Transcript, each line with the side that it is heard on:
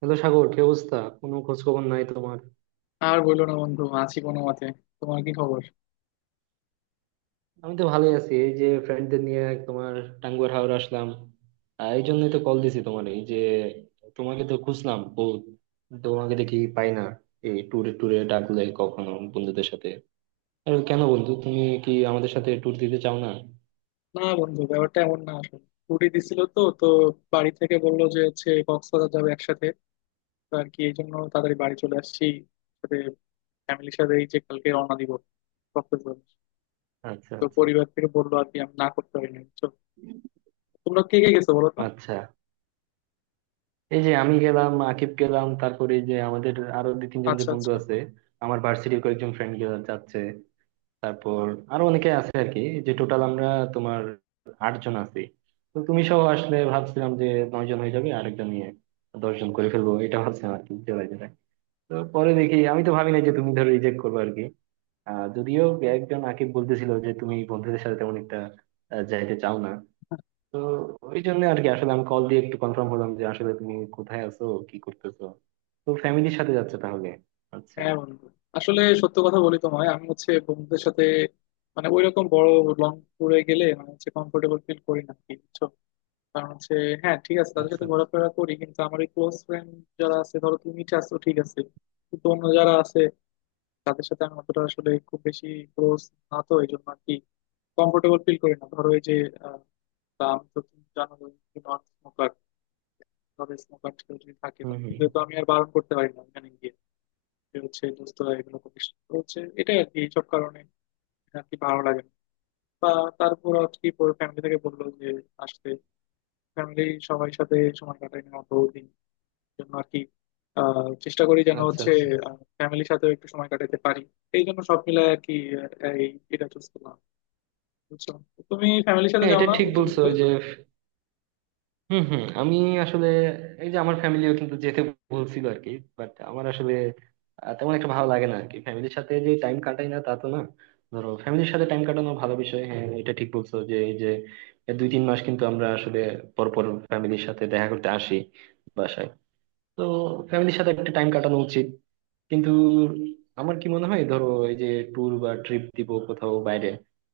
right: Hello Sagar, কি অবস্থা? কোনো খোঁজ খবর নাই তোমার?
left: আর বললো না বন্ধু, আছি কোনো মতে। তোমার কি খবর?
right: আমি তো ভালোই আছি। এই যে ফ্রেন্ডদের নিয়ে তোমার টাঙ্গুয়ার হাওর আসলাম। এই জন্যই তো কল দিছি তোমার। এই যে তোমাকে তো খুঁজলাম বহুত, তোমাকে দেখি পাই না। এই ট্যুরে ট্যুরে ডাকলে কখনো বন্ধুদের সাথে? আর কেন বন্ধু, তুমি কি আমাদের সাথে ট্যুর দিতে চাও না?
left: না বন্ধু, ব্যাপারটা এমন না। আসলে ছুটি দিছিল তো তো বাড়ি থেকে বললো যে হচ্ছে কক্সবাজার যাবে একসাথে। তো আর কি এই জন্য তাড়াতাড়ি বাড়ি চলে আসছি। সাথে ফ্যামিলির সাথে এই যে কালকে রওনা দিব কক্সবাজার।
right: আচ্ছা
left: তো
right: আচ্ছা
left: পরিবার থেকে বললো আর কি, আমি না করতে পারিনি বুঝছো? তোমরা কে কে গেছো বলো তো।
right: আচ্ছা। এই যে আমি গেলাম, আকিব গেলাম, তারপরে এই যে আমাদের আরো দুই তিনজন যে
left: আচ্ছা,
right: বন্ধু
left: আচ্ছা।
right: আছে। আমার ভার্সিটির কয়েকজন ফ্রেন্ড গেলাম, যাচ্ছে। তারপর আরো অনেকে আছে আর কি। যে টোটাল আমরা তোমার 8 জন আছি। তো তুমি সহ আসলে ভাবছিলাম যে 9 জন হয়ে যাবে, আরেকজন নিয়ে 10 জন করে ফেলবো, এটা ভাবছিলাম আর কি, জোড়ায় জোড়ায়। তো পরে দেখি, আমি তো ভাবি নাই যে তুমি ধরো রিজেক্ট করবে আর কি। আহ যদিও একজন, আকিব বলতেছিল যে তুমি বন্ধুদের সাথে তেমন একটা যাইতে চাও না। তো ওই জন্য আর কি, আসলে আমি কল দিয়ে একটু কনফার্ম হলাম যে আসলে তুমি কোথায় আছো, কি করতেছো। তো ফ্যামিলির সাথে যাচ্ছে তাহলে। আচ্ছা
left: হ্যাঁ বন্ধু, আসলে সত্য কথা বলি তোমায়, আমি হচ্ছে বন্ধুদের সাথে মানে ওইরকম বড় লং ট্যুরে গেলে মানে হচ্ছে কমফোর্টেবল ফিল করি না আর কি, বুঝছো? কারণ হচ্ছে হ্যাঁ ঠিক আছে তাদের
right: আচ্ছা
left: সাথে
right: আচ্ছা।
left: ঘোরাফেরা করি, কিন্তু আমার ওই ক্লোজ ফ্রেন্ড যারা আছে, ধরো তুমি আছো ঠিক আছে, কিন্তু অন্য যারা আছে তাদের সাথে আমি অতটা আসলে খুব বেশি ক্লোজ না। তো এই জন্য আর কি কমফোর্টেবল ফিল করি না ধরো এই যে। আহ, তা আমি তো তুমি জানো নন স্মোকার। ধরো স্মোকার যদি থাকে,
right: হম হম।
left: তাহলে তো আমি আর বারণ করতে পারি না ওখানে গিয়ে যে হচ্ছে দোস্তরা এগুলো করিস না। তো হচ্ছে এটাই আর কি এইসব কারণে আর কি ভালো লাগে না। বা তারপর আর কি ফ্যামিলি থেকে বললো যে আসতে, ফ্যামিলি সবাই সাথে সময় কাটাই না অত দিন জন্য আর কি। চেষ্টা করি যেন
right: আচ্ছা
left: হচ্ছে
right: আচ্ছা।
left: ফ্যামিলির সাথে একটু সময় কাটাতে পারি। এই জন্য সব মিলে আর কি এই এটা চুজ করলাম বুঝছো। তুমি ফ্যামিলির সাথে
right: হ্যাঁ
left: যাও
right: এটা
left: না?
right: ঠিক বলছো। ওই যে হুম হুম, আমি আসলে এই যে আমার ফ্যামিলিও কিন্তু যেতে বলছিল আর কি। বাট আমার আসলে তেমন একটা ভালো লাগে না আর কি। ফ্যামিলির সাথে যে টাইম কাটাই না তা তো না। ধরো ফ্যামিলির সাথে টাইম কাটানো ভালো বিষয়, হ্যাঁ এটা ঠিক বলছো। যে এই যে দুই তিন মাস কিন্তু আমরা আসলে পরপর ফ্যামিলির সাথে দেখা করতে আসি বাসায়। তো ফ্যামিলির সাথে একটা টাইম কাটানো উচিত। কিন্তু আমার কি মনে হয় ধরো, এই যে ট্যুর বা ট্রিপ দিব কোথাও বাইরে,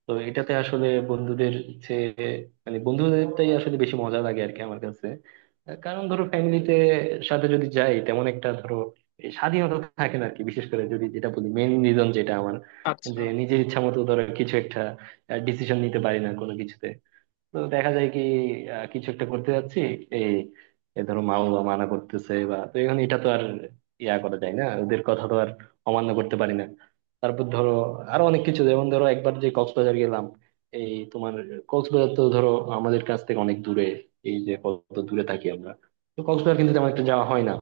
right: তো এটাতে আসলে বন্ধুদের চেয়ে, মানে বন্ধুদেরটাই আসলে বেশি মজা লাগে আর কি আমার কাছে। কারণ ধরো ফ্যামিলিতে সাথে যদি যাই তেমন একটা ধরো এই স্বাধীনতা থাকে না আর কি। বিশেষ করে যদি যেটা বলি, মেইন রিজন যেটা আমার,
left: আচ্ছা,
right: যে নিজের ইচ্ছা মতো ধরো কিছু একটা ডিসিশন নিতে পারি না কোনো কিছুতে। তো দেখা যায় কি, কিছু একটা করতে যাচ্ছি, এই এ ধরো মা বাবা মানা করতেছে, বা তো এখন এটা তো আর ইয়া করা যায় না। ওদের কথা তো আর অমান্য করতে পারি না। তারপর ধরো আরো অনেক কিছু। যেমন ধরো একবার যে কক্সবাজার গেলাম, এই তোমার কক্সবাজার তো ধরো আমাদের কাছ থেকে অনেক দূরে। এই যে কত দূরে থাকি আমরা। তো কক্সবাজার কিন্তু তেমন একটা যাওয়া হয় না।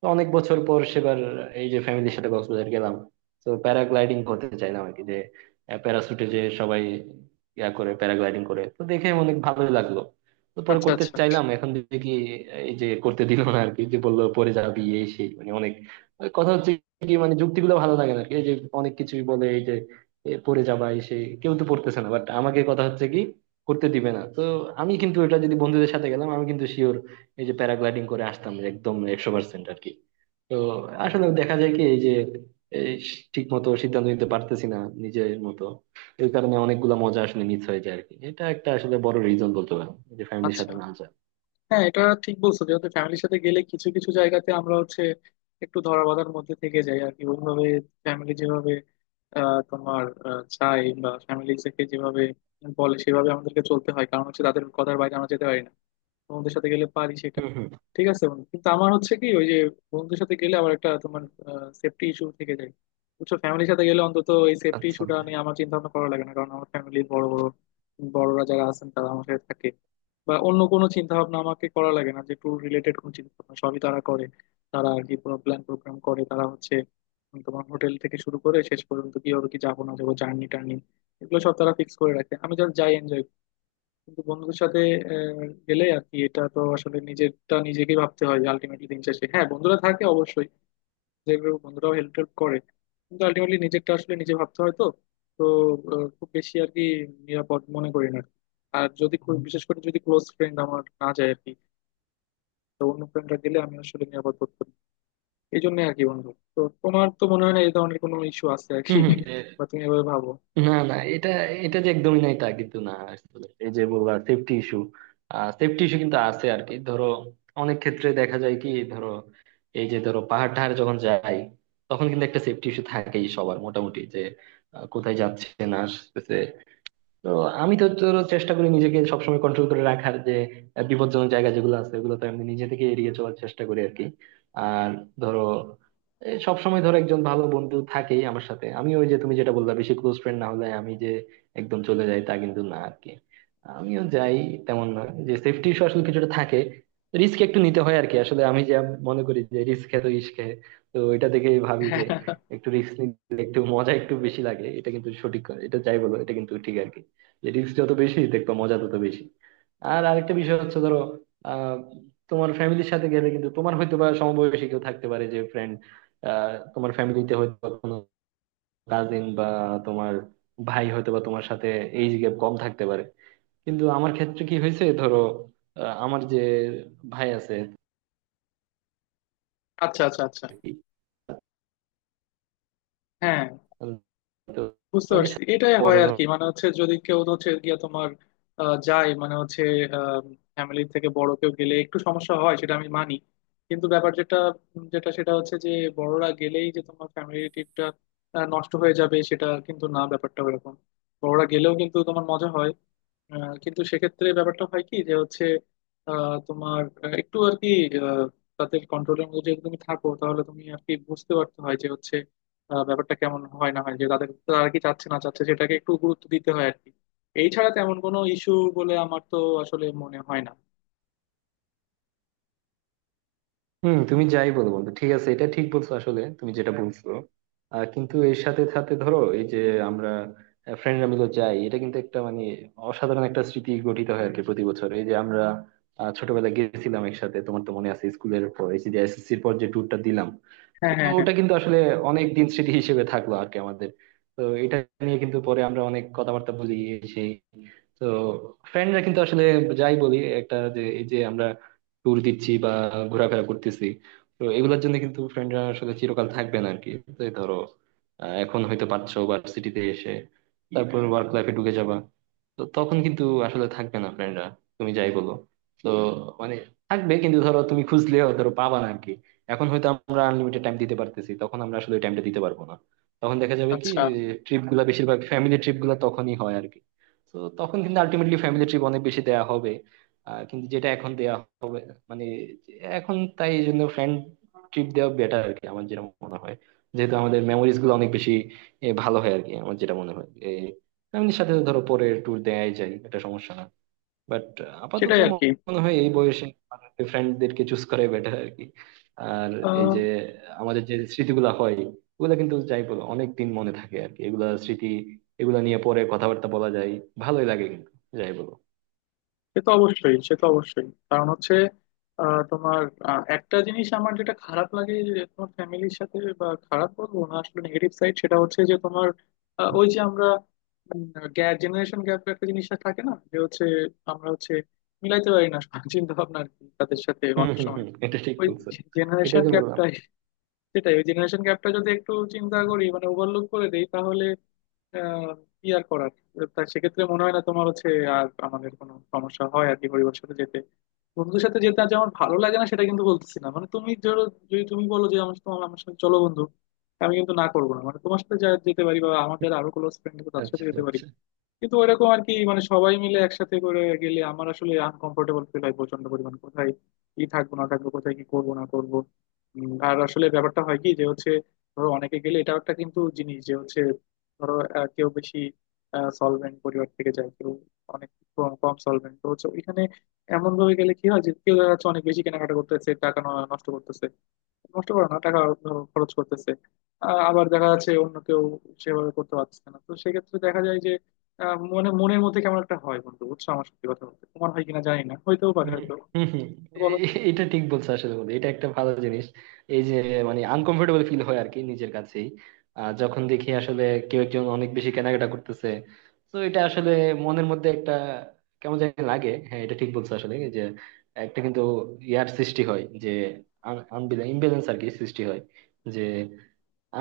right: তো অনেক বছর পর সেবার এই যে ফ্যামিলির সাথে কক্সবাজার গেলাম, তো প্যারাগ্লাইডিং করতে চাইলাম আর কি। যে প্যারাসুটে যে সবাই ইয়া করে প্যারাগ্লাইডিং করে, তো দেখে অনেক ভালোই লাগলো। তো পরে
left: আচ্ছা।
right: করতে
left: আচ্ছা,
right: চাইলাম, এখন দেখি এই যে করতে দিল না আর কি। যে বললো পরে যাবি, এই সেই, মানে অনেক ওই কথা হচ্ছে কি, মানে যুক্তিগুলো ভালো লাগে না আর কি। এই যে অনেক কিছুই বলে, এই যে পরে যাবা এই সেই, কেউ তো পড়তেছে না, বাট আমাকে কথা হচ্ছে কি, করতে দিবে না। তো আমি কিন্তু এটা যদি বন্ধুদের সাথে গেলাম, আমি কিন্তু শিওর এই যে প্যারাগ্লাইডিং করে আসতাম, একদম 100% আর কি। তো আসলে দেখা যায় কি এই যে, এই ঠিক মতো সিদ্ধান্ত নিতে পারতেছি না নিজের মতো। এই কারণে অনেকগুলা মজা আসলে মিস হয়ে যায় আরকি। এটা একটা আসলে বড় রিজন বলতে পারেন যে ফ্যামিলির
left: আচ্ছা।
right: সাথে না যাওয়া।
left: হ্যাঁ এটা ঠিক বলছো, যেহেতু ফ্যামিলির সাথে গেলে কিছু কিছু জায়গাতে আমরা হচ্ছে একটু ধরা বাঁধার মধ্যে থেকে যাই আর কি। ওইভাবে ফ্যামিলি যেভাবে তোমার চাই বা ফ্যামিলি থেকে যেভাবে বলে সেভাবে আমাদেরকে চলতে হয়, কারণ হচ্ছে তাদের কথার বাইরে আমরা যেতে পারি না। বন্ধুদের সাথে গেলে পারি সেটা।
right: হুম হুম।
left: ঠিক আছে বন্ধু, কিন্তু আমার হচ্ছে কি ওই যে বন্ধুদের সাথে গেলে আবার একটা তোমার সেফটি ইস্যু থেকে যায় বুঝছো। ফ্যামিলির সাথে গেলে অন্তত এই সেফটি
right: আচ্ছা।
left: ইস্যুটা নিয়ে আমার চিন্তা ভাবনা করা লাগে না, কারণ আমার ফ্যামিলির বড় বড় বড়রা যারা আছেন তারা আমার সাথে থাকে। বা অন্য কোনো চিন্তা ভাবনা আমাকে করা লাগে না, যে ট্যুর রিলেটেড কোনো চিন্তা ভাবনা সবই তারা করে। তারা আর কি পুরো প্ল্যান প্রোগ্রাম করে, তারা হচ্ছে তোমার হোটেল থেকে শুরু করে শেষ পর্যন্ত কি হবে কি যাবো না যাবো জার্নি টার্নি, এগুলো সব তারা ফিক্স করে রাখে। আমি জাস্ট যাই এনজয়। কিন্তু বন্ধুদের সাথে আহ, গেলে আর কি এটা তো আসলে নিজেরটা নিজেকে ভাবতে হয় যে আলটিমেটলি দিন শেষে হ্যাঁ বন্ধুরা থাকে অবশ্যই, যে গ্রুপ বন্ধুরাও হেল্প টেল্প করে, কিন্তু আলটিমেটলি নিজেরটা আসলে নিজে ভাবতে হয়। তো তো খুব বেশি আর কি নিরাপদ মনে করি না। আর যদি খুব বিশেষ করে যদি ক্লোজ ফ্রেন্ড আমার না যায় আর কি, তো অন্য ফ্রেন্ডরা গেলে আমি আসলে নিরাপদ বোধ করি। এই জন্য আর কি বন্ধু। তো তোমার তো মনে হয় না এই ধরনের কোনো ইস্যু আছে আর
right: হম
left: কি
right: হম।
left: বা তুমি এভাবে ভাবো?
right: না না, এটা, এটা যে একদমই নাই তা কিন্তু না। আসলে এই যে বলবা সেফটি ইস্যু, সেফটি ইস্যু কিন্তু আছে আর কি। ধরো অনেক ক্ষেত্রে দেখা যায় কি ধরো, এই যে ধরো পাহাড় টাহাড় যখন যাই, তখন কিন্তু একটা সেফটি ইস্যু থাকেই সবার মোটামুটি। যে কোথায় যাচ্ছে না আসতেছে। তো আমি তো তোর চেষ্টা করি নিজেকে সবসময় কন্ট্রোল করে রাখার। যে বিপজ্জনক জায়গা যেগুলো আছে ওগুলো তো আমি নিজে থেকে এড়িয়ে চলার চেষ্টা করি আর কি। আর ধরো এই সবসময় ধরো একজন ভালো বন্ধু থাকেই আমার সাথে। আমি ওই যে তুমি যেটা বললা, বেশি ক্লোজ ফ্রেন্ড না হলে আমি যে একদম চলে যাই তা কিন্তু না আর কি। আমিও যাই তেমন না। যে সেফটি ইস্যু আসলে কিছুটা থাকে, রিস্ক একটু নিতে হয় আর কি। আসলে আমি যা মনে করি যে রিস্ক হ্যাঁ তো ইস্ক হ্যাঁ। তো এটা দেখেই ভাবি যে একটু রিস্ক নিতে একটু মজা একটু বেশি লাগে। এটা কিন্তু সঠিক কথা। এটা যাই বলো এটা কিন্তু ঠিক আর কি, যে রিস্ক যত বেশি দেখবা, মজা তত বেশি। আর আরেকটা বিষয় হচ্ছে ধরো, আহ, তোমার ফ্যামিলির সাথে গেলে কিন্তু তোমার হয়তো বা সমবয়সী কেউ থাকতে পারে যে ফ্রেন্ড। আহ তোমার ফ্যামিলিতে হয়তো বা কোনো কাজিন বা তোমার ভাই হয়তো বা তোমার সাথে এইজ গ্যাপ কম থাকতে পারে। কিন্তু আমার ক্ষেত্রে কি হয়েছে ধরো, আমার যে ভাই আছে
left: আচ্ছা, আচ্ছা, আচ্ছা।
right: আর কি,
left: হ্যাঁ
right: তো
left: বুঝতে
right: ওদের
left: পারছি
right: সাথে
left: এটাই
right: বড়
left: হয় আর কি,
right: ধরনের।
left: মানে হচ্ছে যদি কেউ হচ্ছে গিয়ে তোমার যায় মানে হচ্ছে ফ্যামিলি থেকে বড় কেউ গেলে একটু সমস্যা হয়, সেটা আমি মানি। কিন্তু ব্যাপার যেটা যেটা সেটা হচ্ছে যে বড়রা গেলেই যে তোমার ফ্যামিলি ট্রিপটা নষ্ট হয়ে যাবে সেটা কিন্তু না, ব্যাপারটা ওরকম। বড়রা গেলেও কিন্তু তোমার মজা হয়। কিন্তু সেক্ষেত্রে ব্যাপারটা হয় কি যে হচ্ছে তোমার একটু আর কি আহ, তাদের কন্ট্রোলের মধ্যে যদি তুমি থাকো তাহলে তুমি আর কি বুঝতে পারতে হয় যে হচ্ছে ব্যাপারটা কেমন হয় না হয় যে তাদের, তারা কি চাচ্ছে না চাচ্ছে সেটাকে একটু গুরুত্ব দিতে হয় আর কি। এই ছাড়া তেমন কোনো ইস্যু বলে আমার তো আসলে মনে হয় না।
right: হুম তুমি যাই বলো বন্ধু, ঠিক আছে, এটা ঠিক বলছো আসলে তুমি যেটা বলছো। কিন্তু এর সাথে সাথে ধরো এই যে আমরা ফ্রেন্ডরা মিলে যাই, এটা কিন্তু একটা মানে অসাধারণ একটা স্মৃতি গঠিত হয় আর কি। প্রতি বছর এই যে আমরা ছোটবেলায় গেছিলাম একসাথে, তোমার তো মনে আছে স্কুলের পর এই যে এসএসসির পর যে ট্যুরটা দিলাম।
left: হ্যাঁ,
right: তো
left: হ্যাঁ, হ্যাঁ।
right: ওটা কিন্তু আসলে অনেক দিন স্মৃতি হিসেবে থাকলো আর কি আমাদের। তো এটা নিয়ে কিন্তু পরে আমরা অনেক কথাবার্তা বলি এই সেই। তো ফ্রেন্ডরা কিন্তু আসলে যাই বলি, একটা যে এই যে আমরা ট্যুর দিচ্ছি বা ঘোরাফেরা করতেছি, তো এগুলোর জন্য কিন্তু ফ্রেন্ডরা আসলে চিরকাল থাকবে না আর কি। তো এই ধরো এখন হয়তো পারছো ভার্সিটিতে এসে, তারপর ওয়ার্ক লাইফে ঢুকে যাবা, তো তখন কিন্তু আসলে থাকবে না ফ্রেন্ডরা, তুমি যাই বলো। তো মানে থাকবে, কিন্তু ধরো তুমি খুঁজলেও ধরো পাবা না আর কি। এখন হয়তো আমরা আনলিমিটেড টাইম দিতে পারতেছি, তখন আমরা আসলে ওই টাইমটা দিতে পারবো না। তখন দেখা যাবে কি,
left: আচ্ছা,
right: ট্রিপ গুলা বেশিরভাগ ফ্যামিলি ট্রিপ গুলা তখনই হয় আর কি। তো তখন কিন্তু আলটিমেটলি ফ্যামিলি ট্রিপ অনেক বেশি দেয়া হবে। কিন্তু যেটা এখন দেয়া হবে মানে, এখন তাই এই জন্য ফ্রেন্ড ট্রিপ দেওয়া বেটার আর কি আমার যেটা মনে হয়। যেহেতু আমাদের মেমোরিজ গুলো অনেক বেশি ভালো হয় আর কি আমার যেটা মনে হয়। ফ্যামিলির সাথে তো ধরো পরে ট্যুর দেয়াই যায়, এটা সমস্যা না। বাট আপাতত
left: সেটাই আর কি।
right: মনে হয় এই বয়সে ফ্রেন্ডদেরকে চুজ করাই বেটার আর কি। আর এই যে আমাদের যে স্মৃতিগুলো হয়, ওগুলা কিন্তু যাই বলো অনেক দিন মনে থাকে আর কি। এগুলা স্মৃতি, এগুলা নিয়ে পরে কথাবার্তা বলা যায়, ভালোই লাগে কিন্তু যাই বলো।
left: সে তো অবশ্যই, সে তো অবশ্যই। কারণ হচ্ছে তোমার একটা জিনিস আমার যেটা খারাপ লাগে যে তোমার ফ্যামিলির সাথে, বা খারাপ বলবো না আসলে নেগেটিভ সাইড সেটা হচ্ছে যে তোমার ওই যে আমরা গ্যাপ জেনারেশন গ্যাপ একটা জিনিসটা থাকে না যে হচ্ছে আমরা হচ্ছে মিলাইতে পারি না চিন্তা ভাবনা আর কি তাদের সাথে
right: হম
left: অনেক
right: হম
left: সময়।
right: হম। এটা ঠিক
left: ওই
right: বলছো। এটাই
left: জেনারেশন
right: তো বললাম।
left: গ্যাপটাই। সেটাই, ওই জেনারেশন গ্যাপটা যদি একটু চিন্তা করি মানে ওভারলুক করে দেই, তাহলে আহ, কি আর করার। তা সেক্ষেত্রে মনে হয় না তোমার হচ্ছে আর আমাদের কোনো সমস্যা হয় আর কি পরিবারের সাথে যেতে। বন্ধুদের সাথে যেতে আজ আমার ভালো লাগে না সেটা কিন্তু বলতেছি না, মানে তুমি ধরো যদি তুমি বলো যে আমার তোমার আমার সাথে চলো বন্ধু, আমি কিন্তু না করবো না, মানে তোমার সাথে যা যেতে পারি বা আমাদের আরো ক্লোজ ফ্রেন্ড তাদের সাথে
right: আচ্ছা
left: যেতে পারি।
right: আচ্ছা।
left: কিন্তু ওইরকম আর কি মানে সবাই মিলে একসাথে করে গেলে আমার আসলে আনকমফোর্টেবল ফিল হয় প্রচন্ড পরিমাণ। কোথায় কি থাকবো না থাকবো, কোথায় কি করবো না করবো। আর আসলে ব্যাপারটা হয় কি যে হচ্ছে ধরো অনেকে গেলে এটাও একটা কিন্তু জিনিস যে হচ্ছে, ধরো কেউ বেশি সলভেন্ট পরিবার থেকে যায়, কেউ অনেক কম কম সলভেন্ট তো হচ্ছে ওইখানে। এমন ভাবে গেলে কি হয় যে কেউ দেখা যাচ্ছে অনেক বেশি কেনাকাটা করতেছে, টাকা নষ্ট করতেছে। নষ্ট করে না টাকা, ধরো খরচ করতেছে। আবার দেখা যাচ্ছে অন্য কেউ সেভাবে করতে পারছে না। তো সেক্ষেত্রে দেখা যায় যে মনে মনের মধ্যে কেমন একটা হয় বন্ধু বুঝছো আমার। সত্যি কথা বলতে তোমার হয় কিনা জানি না, হইতেও পারে
right: হম
left: হয়তো।
right: হম হম।
left: একটু
right: এ-
left: বলো তো।
right: এটা ঠিক বলছো আসলে বন্ধু, এটা একটা ভালো জিনিস। এই যে মানে আনকমফোর্টেবল ফিল হয় আর কি নিজের কাছেই, যখন দেখি আসলে কেউ একজন অনেক বেশি কেনাকাটা করতেছে। তো এটা আসলে মনের মধ্যে একটা কেমন জানি লাগে। হ্যাঁ এটা ঠিক বলছো আসলে। এই যে একটা কিন্তু ইয়ার সৃষ্টি হয়, যে ইমব্যালেন্স আর কি সৃষ্টি হয়। যে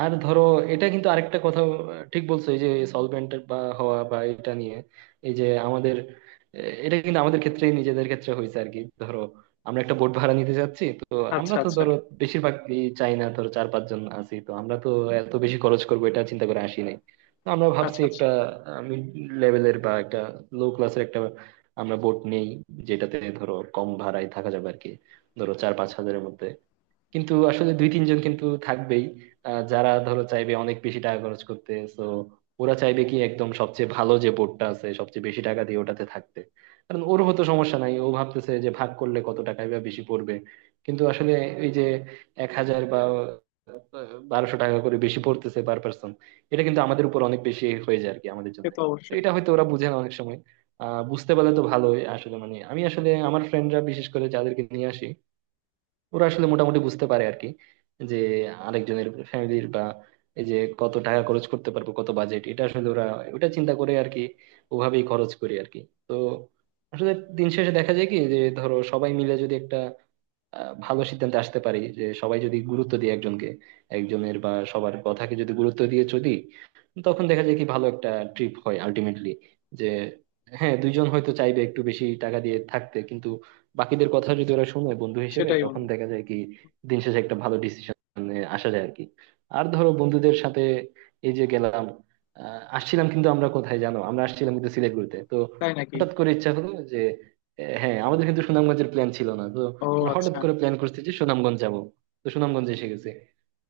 right: আর ধরো এটা কিন্তু আরেকটা কথা, ঠিক বলছো এই যে সলভেন্ট বা হওয়া বা এটা নিয়ে। এই যে আমাদের এটা কিন্তু আমাদের ক্ষেত্রে নিজেদের ক্ষেত্রে হয়েছে আর কি। ধরো আমরা একটা বোট ভাড়া নিতে যাচ্ছি। তো
left: আচ্ছা,
right: আমরা তো
left: আচ্ছা।
right: ধরো বেশিরভাগ চাই না, ধরো চার পাঁচ জন আছি তো আমরা তো এত বেশি খরচ করবো এটা চিন্তা করে আসি নাই। তো আমরা ভাবছি
left: আচ্ছা, আচ্ছা।
right: একটা মিড লেভেলের বা একটা লো ক্লাসের একটা আমরা বোট নেই, যেটাতে ধরো কম ভাড়ায় থাকা যাবে আর কি, ধরো চার পাঁচ হাজারের মধ্যে। কিন্তু আসলে দুই তিনজন কিন্তু থাকবেই, যারা ধরো চাইবে অনেক বেশি টাকা খরচ করতে। তো ওরা চাইবে কি, একদম সবচেয়ে ভালো যে বোর্ডটা আছে সবচেয়ে বেশি টাকা দিয়ে ওটাতে থাকতে। কারণ ওর হতো সমস্যা নাই, ও ভাবতেছে যে ভাগ করলে কত টাকাই বা বেশি পড়বে। কিন্তু আসলে এই যে 1,000 বা 1,200 টাকা করে বেশি পড়তেছে পার পার্সন, এটা কিন্তু আমাদের উপর অনেক বেশি হয়ে যায় আর কি আমাদের
left: সে
right: জন্য।
left: তো
right: তো
left: অবশ্যই।
right: এটা হয়তো ওরা বুঝে না অনেক সময়। আহ বুঝতে পারলে তো ভালোই। আসলে মানে আমি আসলে আমার ফ্রেন্ডরা, বিশেষ করে যাদেরকে নিয়ে আসি, ওরা আসলে মোটামুটি বুঝতে পারে আর কি। যে আরেকজনের ফ্যামিলির বা এই যে কত টাকা খরচ করতে পারবো কত বাজেট, এটা আসলে ওরা ওটা চিন্তা করে আর কি, ওভাবেই খরচ করি আর কি। তো আসলে দিন শেষে দেখা যায় কি, যে ধরো সবাই মিলে যদি একটা ভালো সিদ্ধান্তে আসতে পারি, যে সবাই যদি গুরুত্ব দিয়ে একজনকে, একজনের বা সবার কথাকে যদি গুরুত্ব দিয়ে চলি, তখন দেখা যায় কি ভালো একটা ট্রিপ হয় আলটিমেটলি। যে হ্যাঁ দুইজন হয়তো চাইবে একটু বেশি টাকা দিয়ে থাকতে, কিন্তু বাকিদের কথা যদি ওরা শুনে বন্ধু হিসেবে,
left: সেটাই
right: তখন
left: বন্ধু।
right: দেখা যায় কি দিন শেষে একটা ভালো ডিসিশনে আসা যায় আর কি। আর ধরো বন্ধুদের সাথে এই যে গেলাম, আসছিলাম কিন্তু আমরা কোথায় জানো, আমরা আসছিলাম কিন্তু সিলেট ঘুরতে। তো
left: তাই নাকি?
right: হঠাৎ করে ইচ্ছা হলো যে, হ্যাঁ আমাদের কিন্তু সুনামগঞ্জের প্ল্যান ছিল না। তো
left: ও
right: ওরা হঠাৎ
left: আচ্ছা।
right: করে প্ল্যান করছে যে সুনামগঞ্জ যাবো, তো সুনামগঞ্জে এসে গেছে।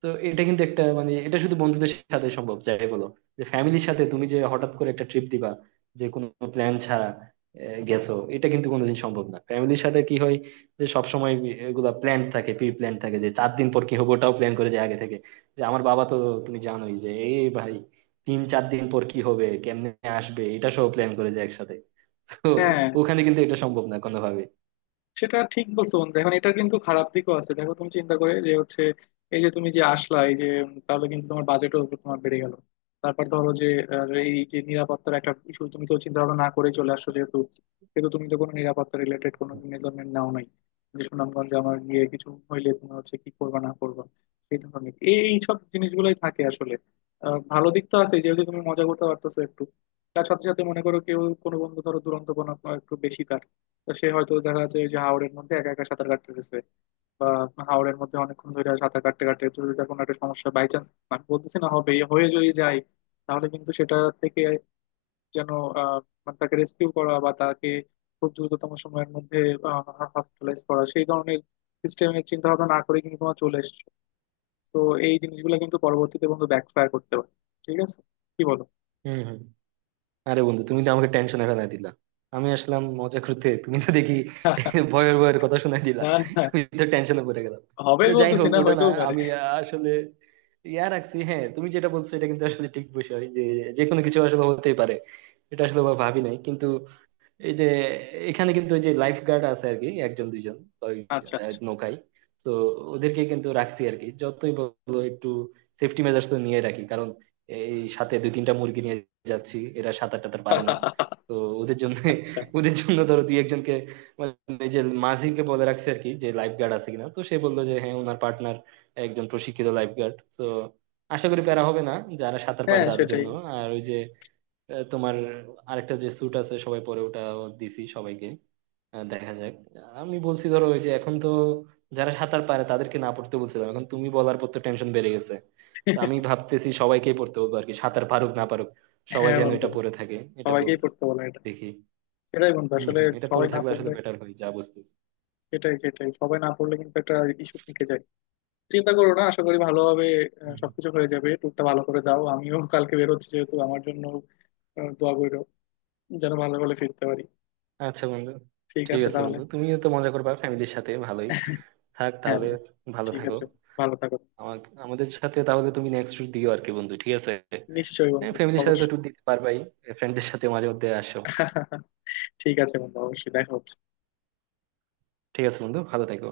right: তো এটা কিন্তু একটা মানে এটা শুধু বন্ধুদের সাথে সম্ভব যাই বলো। যে ফ্যামিলির সাথে তুমি যে হঠাৎ করে একটা ট্রিপ দিবা, যে কোনো প্ল্যান ছাড়া গেছো, এটা কিন্তু কোনোদিন সম্ভব না। ফ্যামিলির সাথে কি হয়, যে সবসময় এগুলা প্ল্যান থাকে, প্রি প্ল্যান থাকে, যে চার দিন পর কি হবে ওটাও প্ল্যান করে যায় আগে থেকে। যে আমার বাবা তো, তুমি জানোই যে এই ভাই তিন চার দিন পর কি হবে, কেমনে আসবে, এটা সব প্ল্যান করে যায় একসাথে। তো
left: হ্যাঁ
right: ওখানে কিন্তু এটা সম্ভব না কোনোভাবে।
left: সেটা ঠিক বলছো বন্ধু। এখন এটা কিন্তু খারাপ দিকও আছে, দেখো তুমি চিন্তা করে যে হচ্ছে এই যে তুমি যে আসলা এই যে তাহলে কিন্তু তোমার বাজেটও তোমার বেড়ে গেল। তারপর ধরো যে এই যে নিরাপত্তার একটা ইস্যু, তুমি তো চিন্তা ভাবনা না করে চলে আসছো যেহেতু, কিন্তু তুমি তো কোনো নিরাপত্তা রিলেটেড কোনো মেজারমেন্ট নাও নাই, যে সুনামগঞ্জে আমার গিয়ে কিছু হইলে তুমি হচ্ছে কি করবা না করবা, এই ধরনের এই সব জিনিসগুলোই থাকে আসলে। ভালো দিক তো আছে যেহেতু তুমি মজা করতে পারতেছো একটু। তার সাথে সাথে মনে করো কেউ কোনো বন্ধু ধরো দুরন্ত কোনো একটু বেশি তার, তো সে হয়তো দেখা যাচ্ছে ওই যে হাওরের মধ্যে একা একা সাঁতার কাটতে গেছে, বা হাওরের মধ্যে অনেকক্ষণ ধরে সাঁতার কাটতে কাটতে, তো যদি তার কোনো একটা সমস্যা বাই চান্স। আমি বলতেছি না হবে, হয়ে যদি যায়, তাহলে কিন্তু সেটা থেকে যেন আহ মানে তাকে রেস্কিউ করা বা তাকে খুব দ্রুততম সময়ের মধ্যে হসপিটালাইজ করা সেই ধরনের সিস্টেমের চিন্তা ভাবনা না করে কিন্তু তোমার চলে এসেছো। তো এই জিনিসগুলো কিন্তু পরবর্তীতে বন্ধু ব্যাকফায়ার করতে পারে। ঠিক আছে, কি বলো?
right: হম। আরে বন্ধু তুমি তো আমাকে টেনশনে ফেলাই দিলা। আমি আসলাম মজা করতে, তুমি তো দেখি ভয়ের ভয়ের কথা শুনাই দিলা।
left: না, না।
right: আমি তো টেনশনে পড়ে গেলাম। তো
left: হবেই
right: যাই
left: বলতেছি
right: হোক
left: না,
right: ওটা না,
left: হইতেও পারে।
right: আমি আসলে ইয়া রাখছি। হ্যাঁ তুমি যেটা বলছো এটা কিন্তু আসলে ঠিক বিষয়, যে যে কোনো কিছু আসলে হতেই পারে, এটা আসলে ভাবি নাই কিন্তু। এই যে এখানে কিন্তু ওই যে লাইফ গার্ড আছে আর কি একজন দুইজন, ওই,
left: আচ্ছা, আচ্ছা।
right: নৌকায়। তো ওদেরকে কিন্তু রাখছি আর কি, যতই বলো একটু সেফটি মেজার্স তো নিয়ে রাখি। কারণ এই সাথে দুই তিনটা মুরগি নিয়ে যাচ্ছি, এরা সাঁতার টাতার পারে না। তো ওদের জন্য
left: আচ্ছা।
right: ওদের জন্য ধরো দুই একজনকে মানে এই যে মাঝিকে বলে রাখছে আর কি, যে লাইফ গার্ড আছে কিনা। তো সে বললো যে হ্যাঁ, ওনার পার্টনার একজন প্রশিক্ষিত লাইফ গার্ড। তো আশা করি প্যারা হবে না যারা সাঁতার পারে
left: হ্যাঁ
right: তাদের
left: সেটাই।
right: জন্য। আর ওই যে তোমার আরেকটা যে স্যুট আছে সবাই পরে, ওটা দিছি সবাইকে। দেখা যাক। আমি বলছি ধরো ওই যে এখন তো যারা সাঁতার পারে তাদেরকে না পড়তে বলছিলাম, এখন তুমি বলার পর তো টেনশন বেড়ে গেছে। তো আমি ভাবতেছি সবাইকেই পড়তে বলবো আর কি, সাঁতার পারুক না পারুক সবাই
left: হ্যাঁ
right: যেন
left: বন্ধু,
right: এটা পরে থাকে, এটা
left: সবাইকেই
right: বলছি,
left: পড়তে বলে এটা।
right: দেখি।
left: সেটাই বন্ধু
right: হম
left: আসলে,
right: হম এটা পরে
left: সবাই না
right: থাকলে আসলে
left: পড়লে।
right: বেটার হয় যা বুঝতেছি।
left: সেটাই, সেটাই, সবাই না পড়লে কিন্তু একটা ইস্যু থেকে যায়। চিন্তা করো না, আশা করি ভালোভাবে
right: হুম, হুম।
left: সবকিছু হয়ে যাবে। ট্যুরটা ভালো করে দাও, আমিও কালকে বেরোচ্ছি যেহেতু। আমার জন্য দোয়া করো যেন ভালো করে ফিরতে পারি।
right: আচ্ছা বন্ধু,
left: ঠিক
right: ঠিক
left: আছে
right: আছে
left: তাহলে।
right: বন্ধু, তুমিও তো মজা করবা ফ্যামিলির সাথে, ভালোই থাক
left: হ্যাঁ
right: তাহলে।
left: বন্ধু।
right: ভালো
left: ঠিক
right: থাকো।
left: আছে, ভালো থাকো।
right: আমার আমাদের সাথে তাহলে তুমি নেক্সট উইক দিও আর কি বন্ধু, ঠিক আছে?
left: নিশ্চয়ই বন্ধু,
right: ফ্যামিলির সাথে তো
left: অবশ্যই।
right: ট্যুর দিতে পারবাই, ফ্রেন্ডদের সাথে মাঝে মধ্যে আসো।
left: ঠিক আছে বন্ধু, অবশ্যই দেখো।
right: ঠিক আছে বন্ধু, ভালো থেকো।